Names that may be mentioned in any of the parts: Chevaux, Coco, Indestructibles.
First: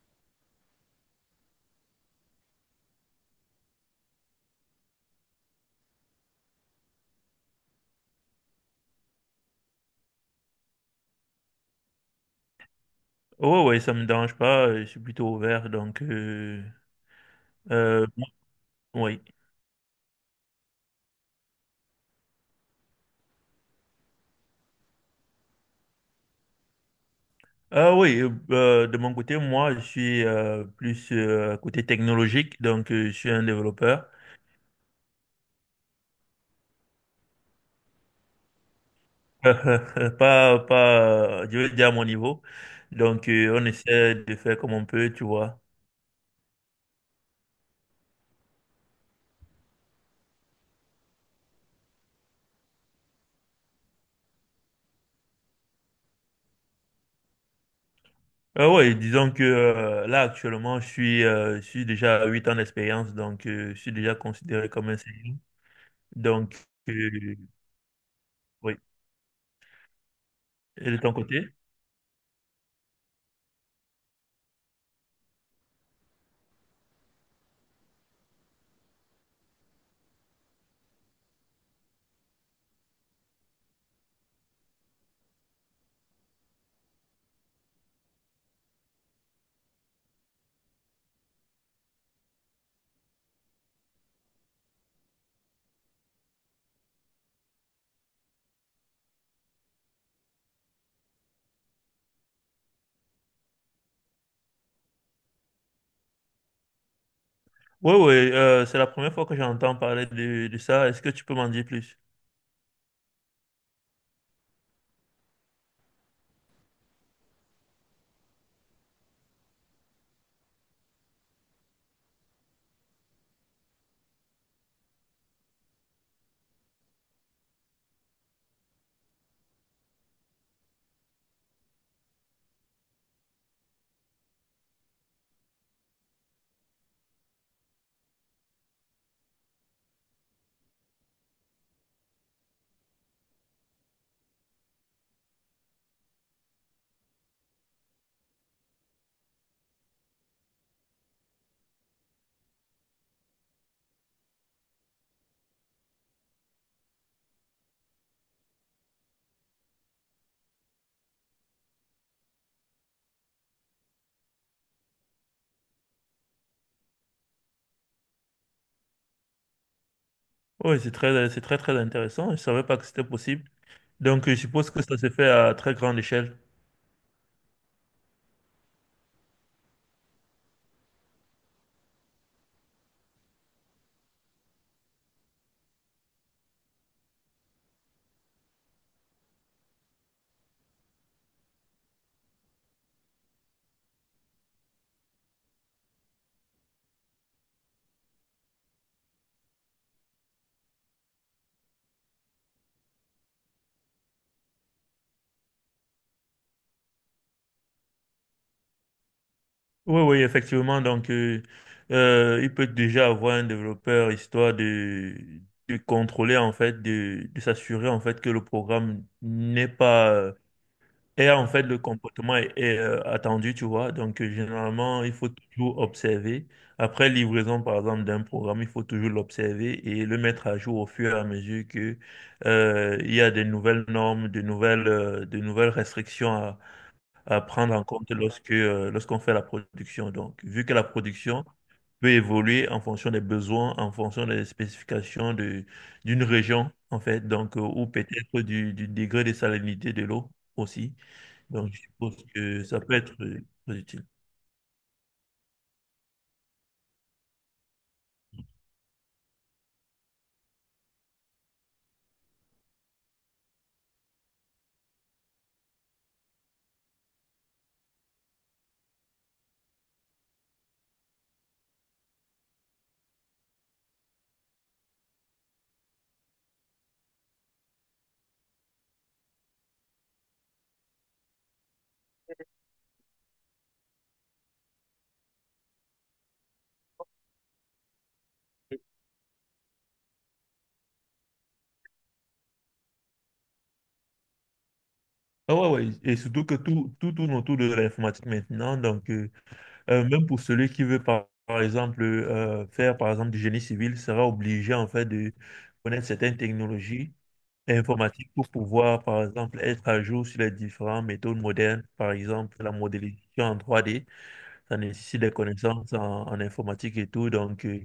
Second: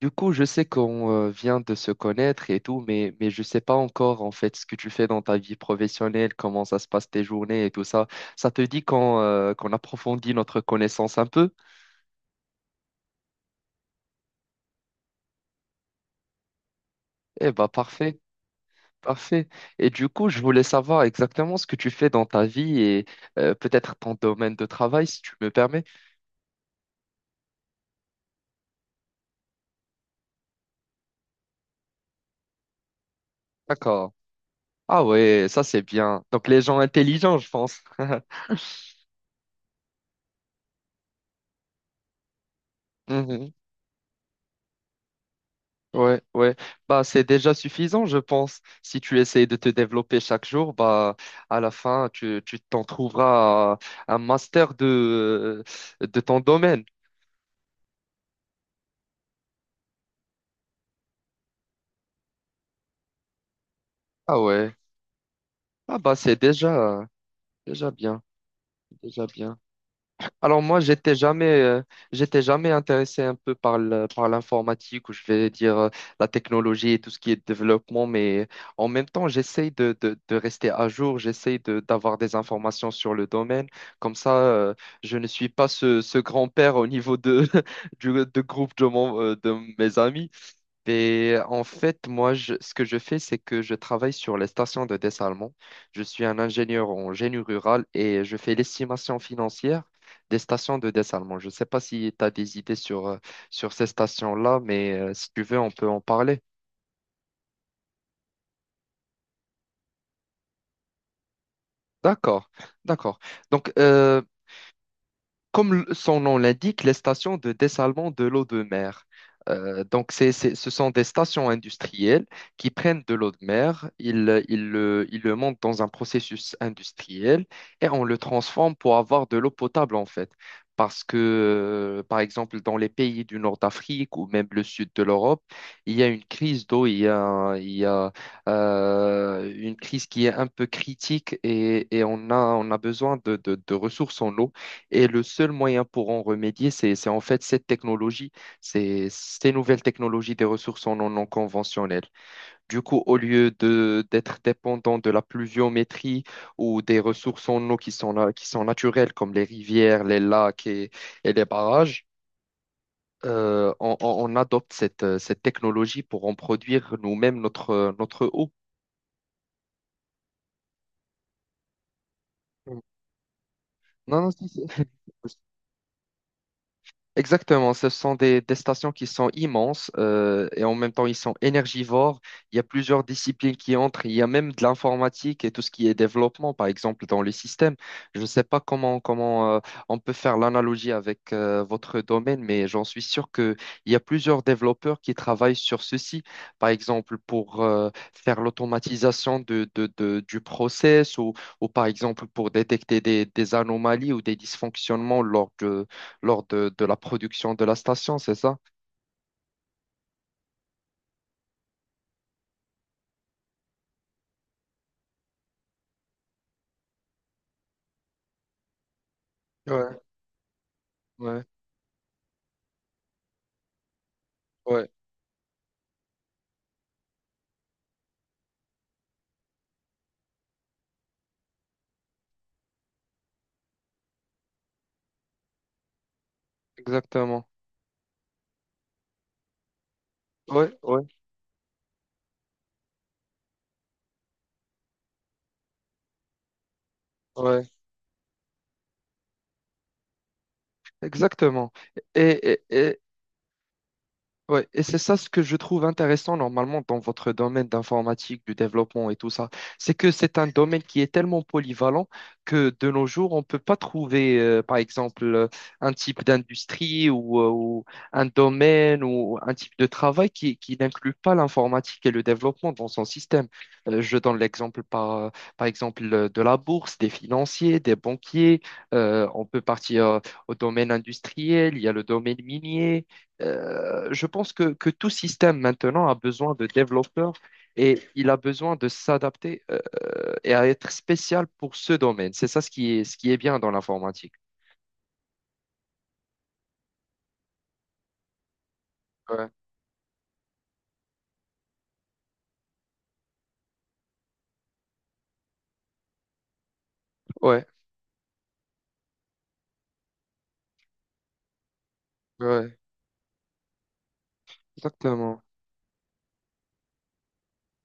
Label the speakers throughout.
Speaker 1: Du coup, je sais qu'on vient de se connaître et tout, mais je sais pas encore en fait ce que tu fais dans ta vie professionnelle, comment ça se passe tes journées et tout ça. Ça te dit qu'on qu'on approfondit notre connaissance un peu?
Speaker 2: Oh, ouais, ça me dérange pas, je suis plutôt ouvert, donc...
Speaker 1: Eh bah
Speaker 2: euh,
Speaker 1: parfait,
Speaker 2: oui.
Speaker 1: parfait. Et du coup, je voulais savoir exactement ce que tu fais dans ta vie et peut-être ton domaine de travail, si tu me permets.
Speaker 2: Ah oui, de mon côté, moi, je suis plus côté technologique, donc je suis un développeur.
Speaker 1: D'accord. Ah ouais, ça c'est bien. Donc les gens intelligents, je pense.
Speaker 2: Pas, pas, Je veux dire à mon niveau. Donc, on essaie de faire comme on peut, tu vois.
Speaker 1: Ouais, ouais. Bah, c'est déjà suffisant, je pense. Si tu essayes de te développer chaque jour, bah, à la fin, tu t'en trouveras un master de ton domaine.
Speaker 2: Ah oui, disons que là, actuellement, je suis déjà à 8 ans d'expérience, donc je suis déjà
Speaker 1: Ah
Speaker 2: considéré
Speaker 1: ouais.
Speaker 2: comme un senior.
Speaker 1: Ah bah, c'est
Speaker 2: Donc,
Speaker 1: déjà,
Speaker 2: euh,
Speaker 1: déjà bien,
Speaker 2: oui.
Speaker 1: déjà bien. Alors moi,
Speaker 2: Et de ton côté?
Speaker 1: j'étais jamais intéressé un peu par l'informatique ou je vais dire la technologie et tout ce qui est développement, mais en même temps, j'essaye de rester à jour, d'avoir des informations sur le domaine. Comme ça, je ne suis pas ce grand-père au niveau de, du, de groupe de, mon, de mes amis. Et en fait, moi, ce que je fais, c'est que je travaille sur les stations de dessalement. Je suis un ingénieur en génie rural et je fais l'estimation financière des stations de dessalement. Je ne sais pas si tu as des idées sur ces stations-là, mais si tu veux, on peut en parler.
Speaker 2: Oui, oui, c'est la première fois que j'entends parler de ça. Est-ce que tu peux m'en dire plus?
Speaker 1: D'accord, d'accord. Donc, comme son nom l'indique, les stations de dessalement de l'eau de mer. Donc, ce sont des stations industrielles qui prennent de l'eau de mer, ils le montent dans un processus industriel et on le transforme pour avoir de l'eau potable, en fait. Parce que, par exemple, dans les pays du nord d'Afrique ou même le sud de l'Europe, il y a une crise d'eau, il y a une crise qui est un peu critique et, on a besoin de ressources en eau. Et le seul moyen pour en remédier, c'est en fait cette technologie, c'est ces nouvelles technologies des ressources en non conventionnelles. Du coup, au lieu de d'être dépendant de la pluviométrie ou des ressources en eau qui sont naturelles, comme les rivières, les lacs et les barrages, on adopte cette technologie pour en produire nous-mêmes notre eau.
Speaker 2: Oui, c'est très, très intéressant. Je ne savais pas
Speaker 1: Mm.
Speaker 2: que c'était possible.
Speaker 1: Non,
Speaker 2: Donc,
Speaker 1: non,
Speaker 2: je
Speaker 1: si, si.
Speaker 2: suppose que ça se fait à très grande échelle.
Speaker 1: Exactement, ce sont des stations qui sont immenses et en même temps ils sont énergivores. Il y a plusieurs disciplines qui entrent, il y a même de l'informatique et tout ce qui est développement, par exemple, dans les systèmes. Je ne sais pas comment, comment on peut faire l'analogie avec votre domaine, mais j'en suis sûr qu'il y a plusieurs développeurs qui travaillent sur ceci, par exemple pour faire l'automatisation du process ou par exemple pour détecter des anomalies ou des dysfonctionnements lors de la production de la station, c'est ça?
Speaker 2: Oui, oui, effectivement. Donc, il peut déjà avoir un développeur histoire de contrôler, en fait, de s'assurer, en fait, que le programme n'est
Speaker 1: Ouais,
Speaker 2: pas Et
Speaker 1: ouais,
Speaker 2: en fait, le comportement est, attendu, tu vois. Donc,
Speaker 1: ouais,
Speaker 2: généralement, il faut toujours observer. Après livraison, par exemple, d'un programme, il faut toujours l'observer et le mettre à jour au fur et à mesure que il y a de nouvelles normes, de nouvelles restrictions à
Speaker 1: exactement.
Speaker 2: prendre en compte lorsqu'on fait la production. Donc, vu
Speaker 1: Ouais,
Speaker 2: que la
Speaker 1: ouais,
Speaker 2: production peut évoluer en fonction des besoins, en fonction des spécifications d'une région, en fait, donc,
Speaker 1: ouais.
Speaker 2: ou peut-être du degré de salinité de l'eau aussi.
Speaker 1: Exactement.
Speaker 2: Donc, je suppose
Speaker 1: Et,
Speaker 2: que ça peut
Speaker 1: et-
Speaker 2: être très utile.
Speaker 1: Ouais, et c'est ça ce que je trouve intéressant normalement dans votre domaine d'informatique, du développement et tout ça. C'est que c'est un domaine qui est tellement polyvalent que de nos jours, on ne peut pas trouver, un type d'industrie ou un domaine ou un type de travail qui n'inclut pas l'informatique et le développement dans son système. Je donne l'exemple par exemple de la bourse, des financiers, des banquiers. On peut partir au domaine industriel, il y a le domaine minier. Euh, je pense que tout système maintenant a besoin de développeurs et il a besoin de s'adapter et à être spécial pour ce domaine. C'est ça ce qui est bien dans l'informatique.
Speaker 2: Ah ouais, ouais, et surtout que tout tourne autour de l'informatique maintenant. Donc,
Speaker 1: Ouais,
Speaker 2: même pour celui qui veut, par exemple, faire, par exemple, du génie civil, sera obligé, en fait, de connaître certaines technologies
Speaker 1: ouais,
Speaker 2: informatiques pour pouvoir, par exemple, être à jour sur les différentes méthodes modernes. Par exemple, la
Speaker 1: ouais,
Speaker 2: modélisation en 3D, ça nécessite des
Speaker 1: exactement.
Speaker 2: connaissances en informatique et tout. Donc, euh,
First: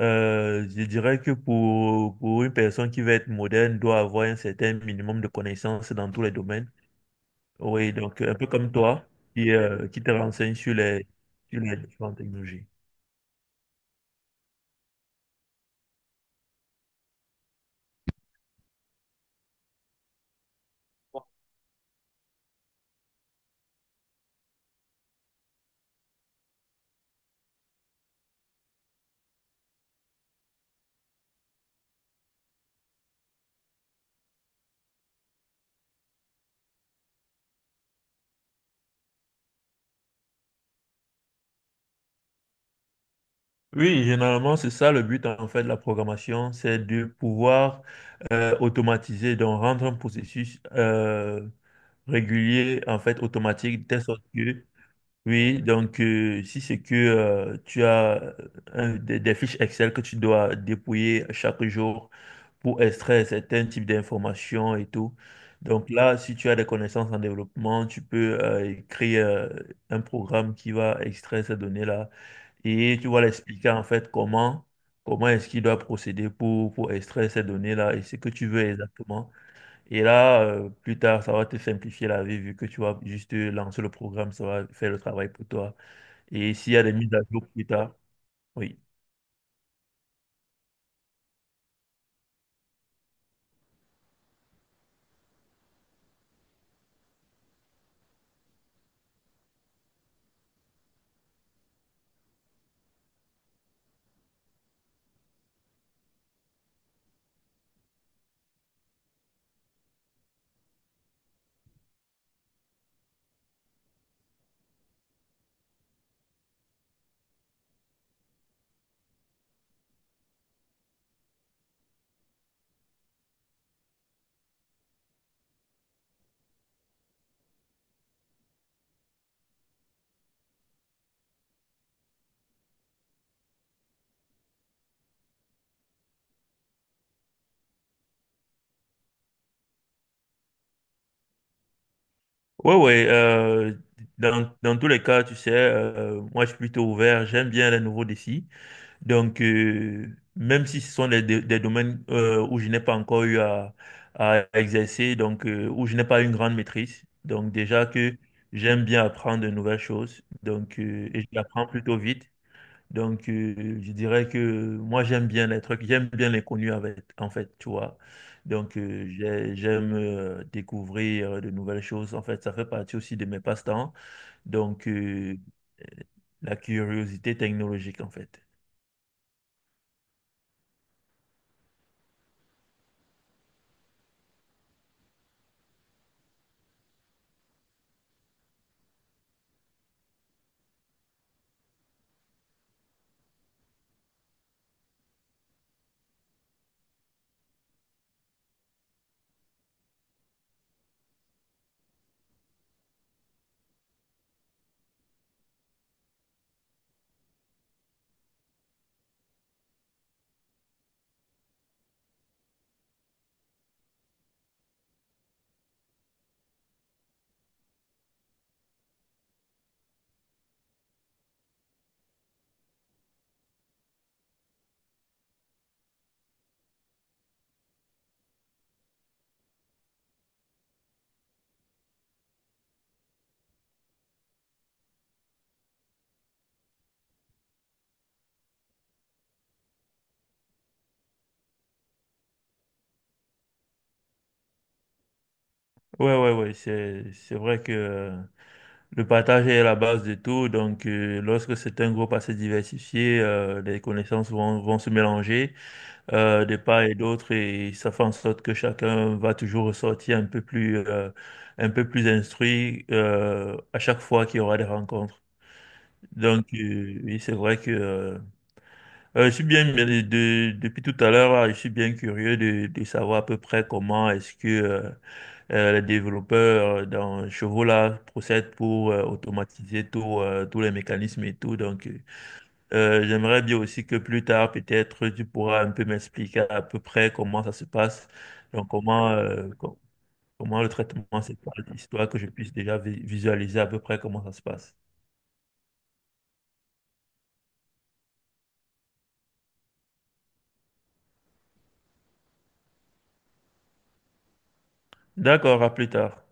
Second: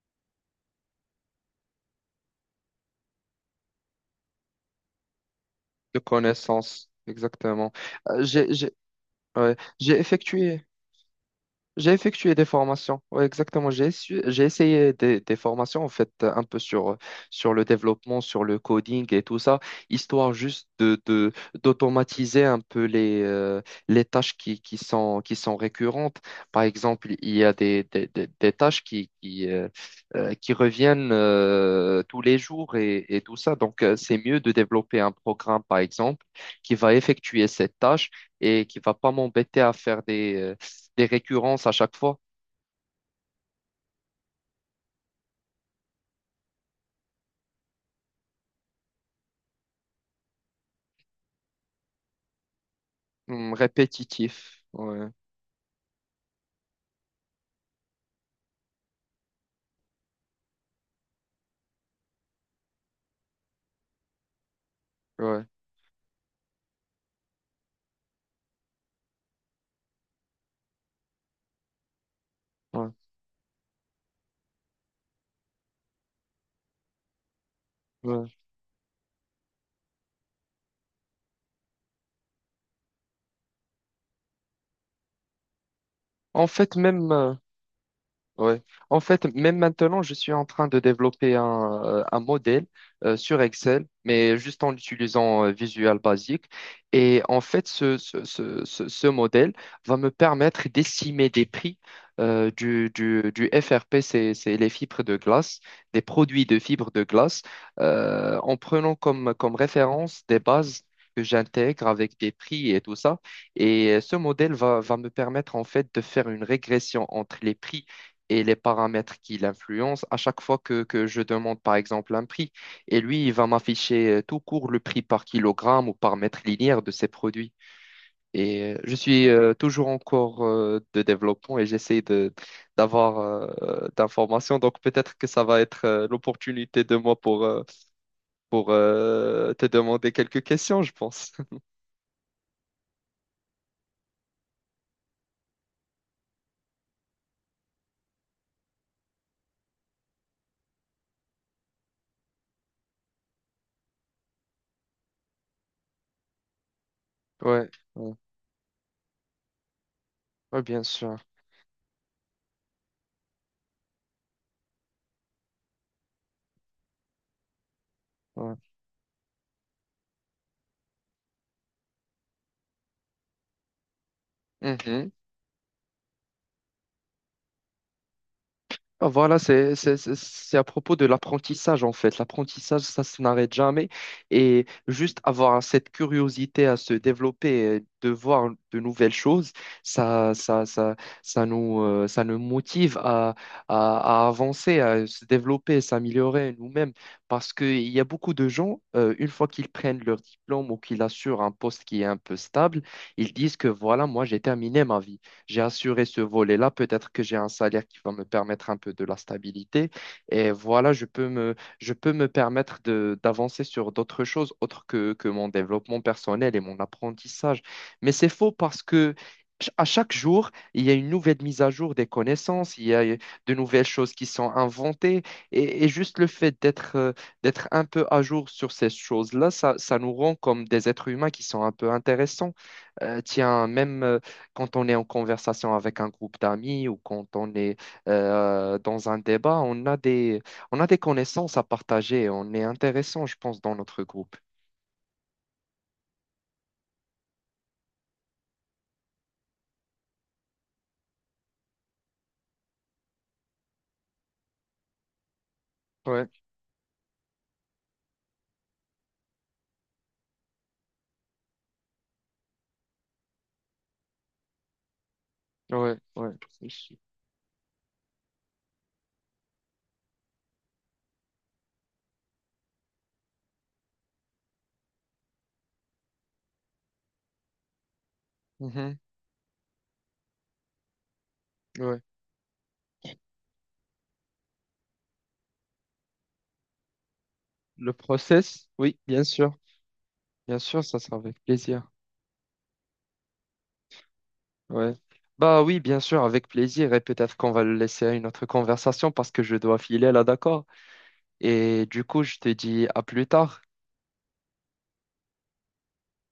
Speaker 2: Euh, je dirais que pour une personne qui veut être moderne, doit avoir un certain minimum de connaissances
Speaker 1: De
Speaker 2: dans tous les domaines.
Speaker 1: connaissances, exactement.
Speaker 2: Oui, donc
Speaker 1: Euh,
Speaker 2: un peu
Speaker 1: j'ai,
Speaker 2: comme
Speaker 1: j'ai,
Speaker 2: toi,
Speaker 1: ouais, j'ai
Speaker 2: qui te renseigne
Speaker 1: effectué.
Speaker 2: sur les
Speaker 1: J'ai
Speaker 2: différentes
Speaker 1: effectué des
Speaker 2: technologies.
Speaker 1: formations. Oui, exactement. J'ai essayé des formations, en fait, un peu sur le développement, sur le coding et tout ça, histoire juste d'automatiser un peu les tâches qui sont récurrentes. Par exemple, il y a des tâches qui reviennent tous les jours et tout ça. Donc, c'est mieux de développer un programme, par exemple, qui va effectuer cette tâche et qui va pas m'embêter à faire des récurrences à chaque fois.
Speaker 2: Oui, généralement, c'est ça le but en fait de la programmation, c'est de pouvoir automatiser, donc rendre un processus régulier, en fait,
Speaker 1: Hmm,
Speaker 2: automatique, de telle sorte
Speaker 1: répétitif.
Speaker 2: que
Speaker 1: Ouais,
Speaker 2: Oui, donc si c'est que tu as des fiches Excel que tu dois dépouiller chaque jour pour extraire certains types d'informations et tout.
Speaker 1: ouais,
Speaker 2: Donc là, si tu as des connaissances en développement, tu peux créer un programme qui va extraire ces données-là
Speaker 1: ouais,
Speaker 2: et tu vas l'expliquer en fait comment comment est-ce qu'il doit procéder pour extraire ces données-là et ce que
Speaker 1: ouais.
Speaker 2: tu veux exactement. Et là, plus tard, ça va te simplifier la vie vu que tu vas juste lancer le programme, ça va faire le travail pour toi.
Speaker 1: En
Speaker 2: Et s'il
Speaker 1: fait,
Speaker 2: y a des
Speaker 1: même.
Speaker 2: mises à jour plus tard,
Speaker 1: Ouais.
Speaker 2: oui.
Speaker 1: En fait, même maintenant, je suis en train de développer un modèle sur Excel, mais juste en utilisant Visual Basic. Et en fait, ce modèle va me permettre d'estimer des prix du FRP, c'est les fibres de glace, des produits de fibres de glace, en prenant comme référence des bases que j'intègre avec des prix et tout ça. Et ce modèle va me permettre en fait de faire une régression entre les prix et les paramètres qui l'influencent à chaque fois que je demande, par exemple, un prix. Et lui, il va m'afficher tout court le prix par kilogramme ou par mètre linéaire de ses produits. Et je suis toujours en cours de développement et d'avoir d'informations. Donc peut-être que ça va être l'opportunité de moi pour te demander quelques questions, je pense.
Speaker 2: Ouais, ouais. Dans, dans tous les cas, tu sais, moi, je suis plutôt ouvert. J'aime bien les nouveaux défis. Donc, même si ce sont des, des domaines où je n'ai pas encore eu à exercer, donc où je n'ai pas une grande maîtrise. Donc,
Speaker 1: Ouais,
Speaker 2: déjà
Speaker 1: ouais,
Speaker 2: que j'aime bien apprendre de nouvelles choses.
Speaker 1: ouais,
Speaker 2: Donc,
Speaker 1: bien sûr.
Speaker 2: et je l'apprends plutôt vite. Donc, je dirais que moi, j'aime bien les trucs, j'aime bien l'inconnu avec, en fait, tu vois.
Speaker 1: Ouais.
Speaker 2: Donc, j'aime découvrir de nouvelles choses. En fait, ça fait partie aussi de mes passe-temps. Donc,
Speaker 1: Mhm.
Speaker 2: euh, euh, la curiosité technologique, en fait.
Speaker 1: Ah, voilà, c'est à propos de l'apprentissage en fait. L'apprentissage, ça se n'arrête jamais. Et juste avoir cette curiosité à se développer, et de voir de nouvelles choses, ça, ça, ça, ça nous motive à avancer, à se développer, s'améliorer nous-mêmes. Parce qu'il y a beaucoup de gens, une fois qu'ils prennent leur diplôme ou qu'ils assurent un poste qui est un peu stable, ils disent que voilà, moi j'ai terminé ma vie, j'ai assuré ce volet-là. Peut-être que j'ai un salaire qui va me permettre un peu de la stabilité. Et voilà, je peux me permettre d'avancer sur d'autres choses autres que mon développement personnel et mon apprentissage. Mais c'est faux parce que à chaque jour, il y a une nouvelle mise à jour des connaissances, il y a de nouvelles choses qui sont inventées. Et juste le fait d'être un peu à jour sur ces choses-là, ça nous rend comme des êtres humains qui sont un peu intéressants. Tiens, même quand on est en conversation avec un groupe d'amis ou quand on est dans un débat, on a des connaissances à partager. On est intéressant, je pense, dans notre groupe.
Speaker 2: Ouais, ouais, ouais, c'est vrai que le partage est la base de tout. Donc, lorsque c'est un groupe assez diversifié, les connaissances vont se mélanger.
Speaker 1: Ouais,
Speaker 2: De part et d'autre et ça fait en sorte que chacun va toujours ressortir un peu plus instruit à chaque fois qu'il y aura des rencontres.
Speaker 1: ouais, ouais.
Speaker 2: Donc,
Speaker 1: C'est sûr.
Speaker 2: oui, c'est vrai que je suis bien, depuis tout à l'heure, là, je suis bien curieux de savoir à peu près comment est-ce que les développeurs dans Chevaux là procèdent pour
Speaker 1: Mhm,
Speaker 2: automatiser tous les mécanismes et tout. Donc,
Speaker 1: ouais.
Speaker 2: j'aimerais bien aussi que plus tard, peut-être, tu pourras un peu m'expliquer à peu près comment ça se
Speaker 1: Le
Speaker 2: passe, donc
Speaker 1: process, oui,
Speaker 2: comment,
Speaker 1: bien sûr. Bien
Speaker 2: comment le
Speaker 1: sûr, ça
Speaker 2: traitement
Speaker 1: sera
Speaker 2: se
Speaker 1: avec
Speaker 2: passe,
Speaker 1: plaisir.
Speaker 2: histoire que je puisse déjà visualiser à peu près comment ça se passe.
Speaker 1: Ouais. Bah oui, bien sûr, avec plaisir. Et peut-être qu'on va le laisser à une autre conversation parce que je dois filer là, d'accord? Et du coup, je te dis à plus tard.
Speaker 2: D'accord, à plus tard.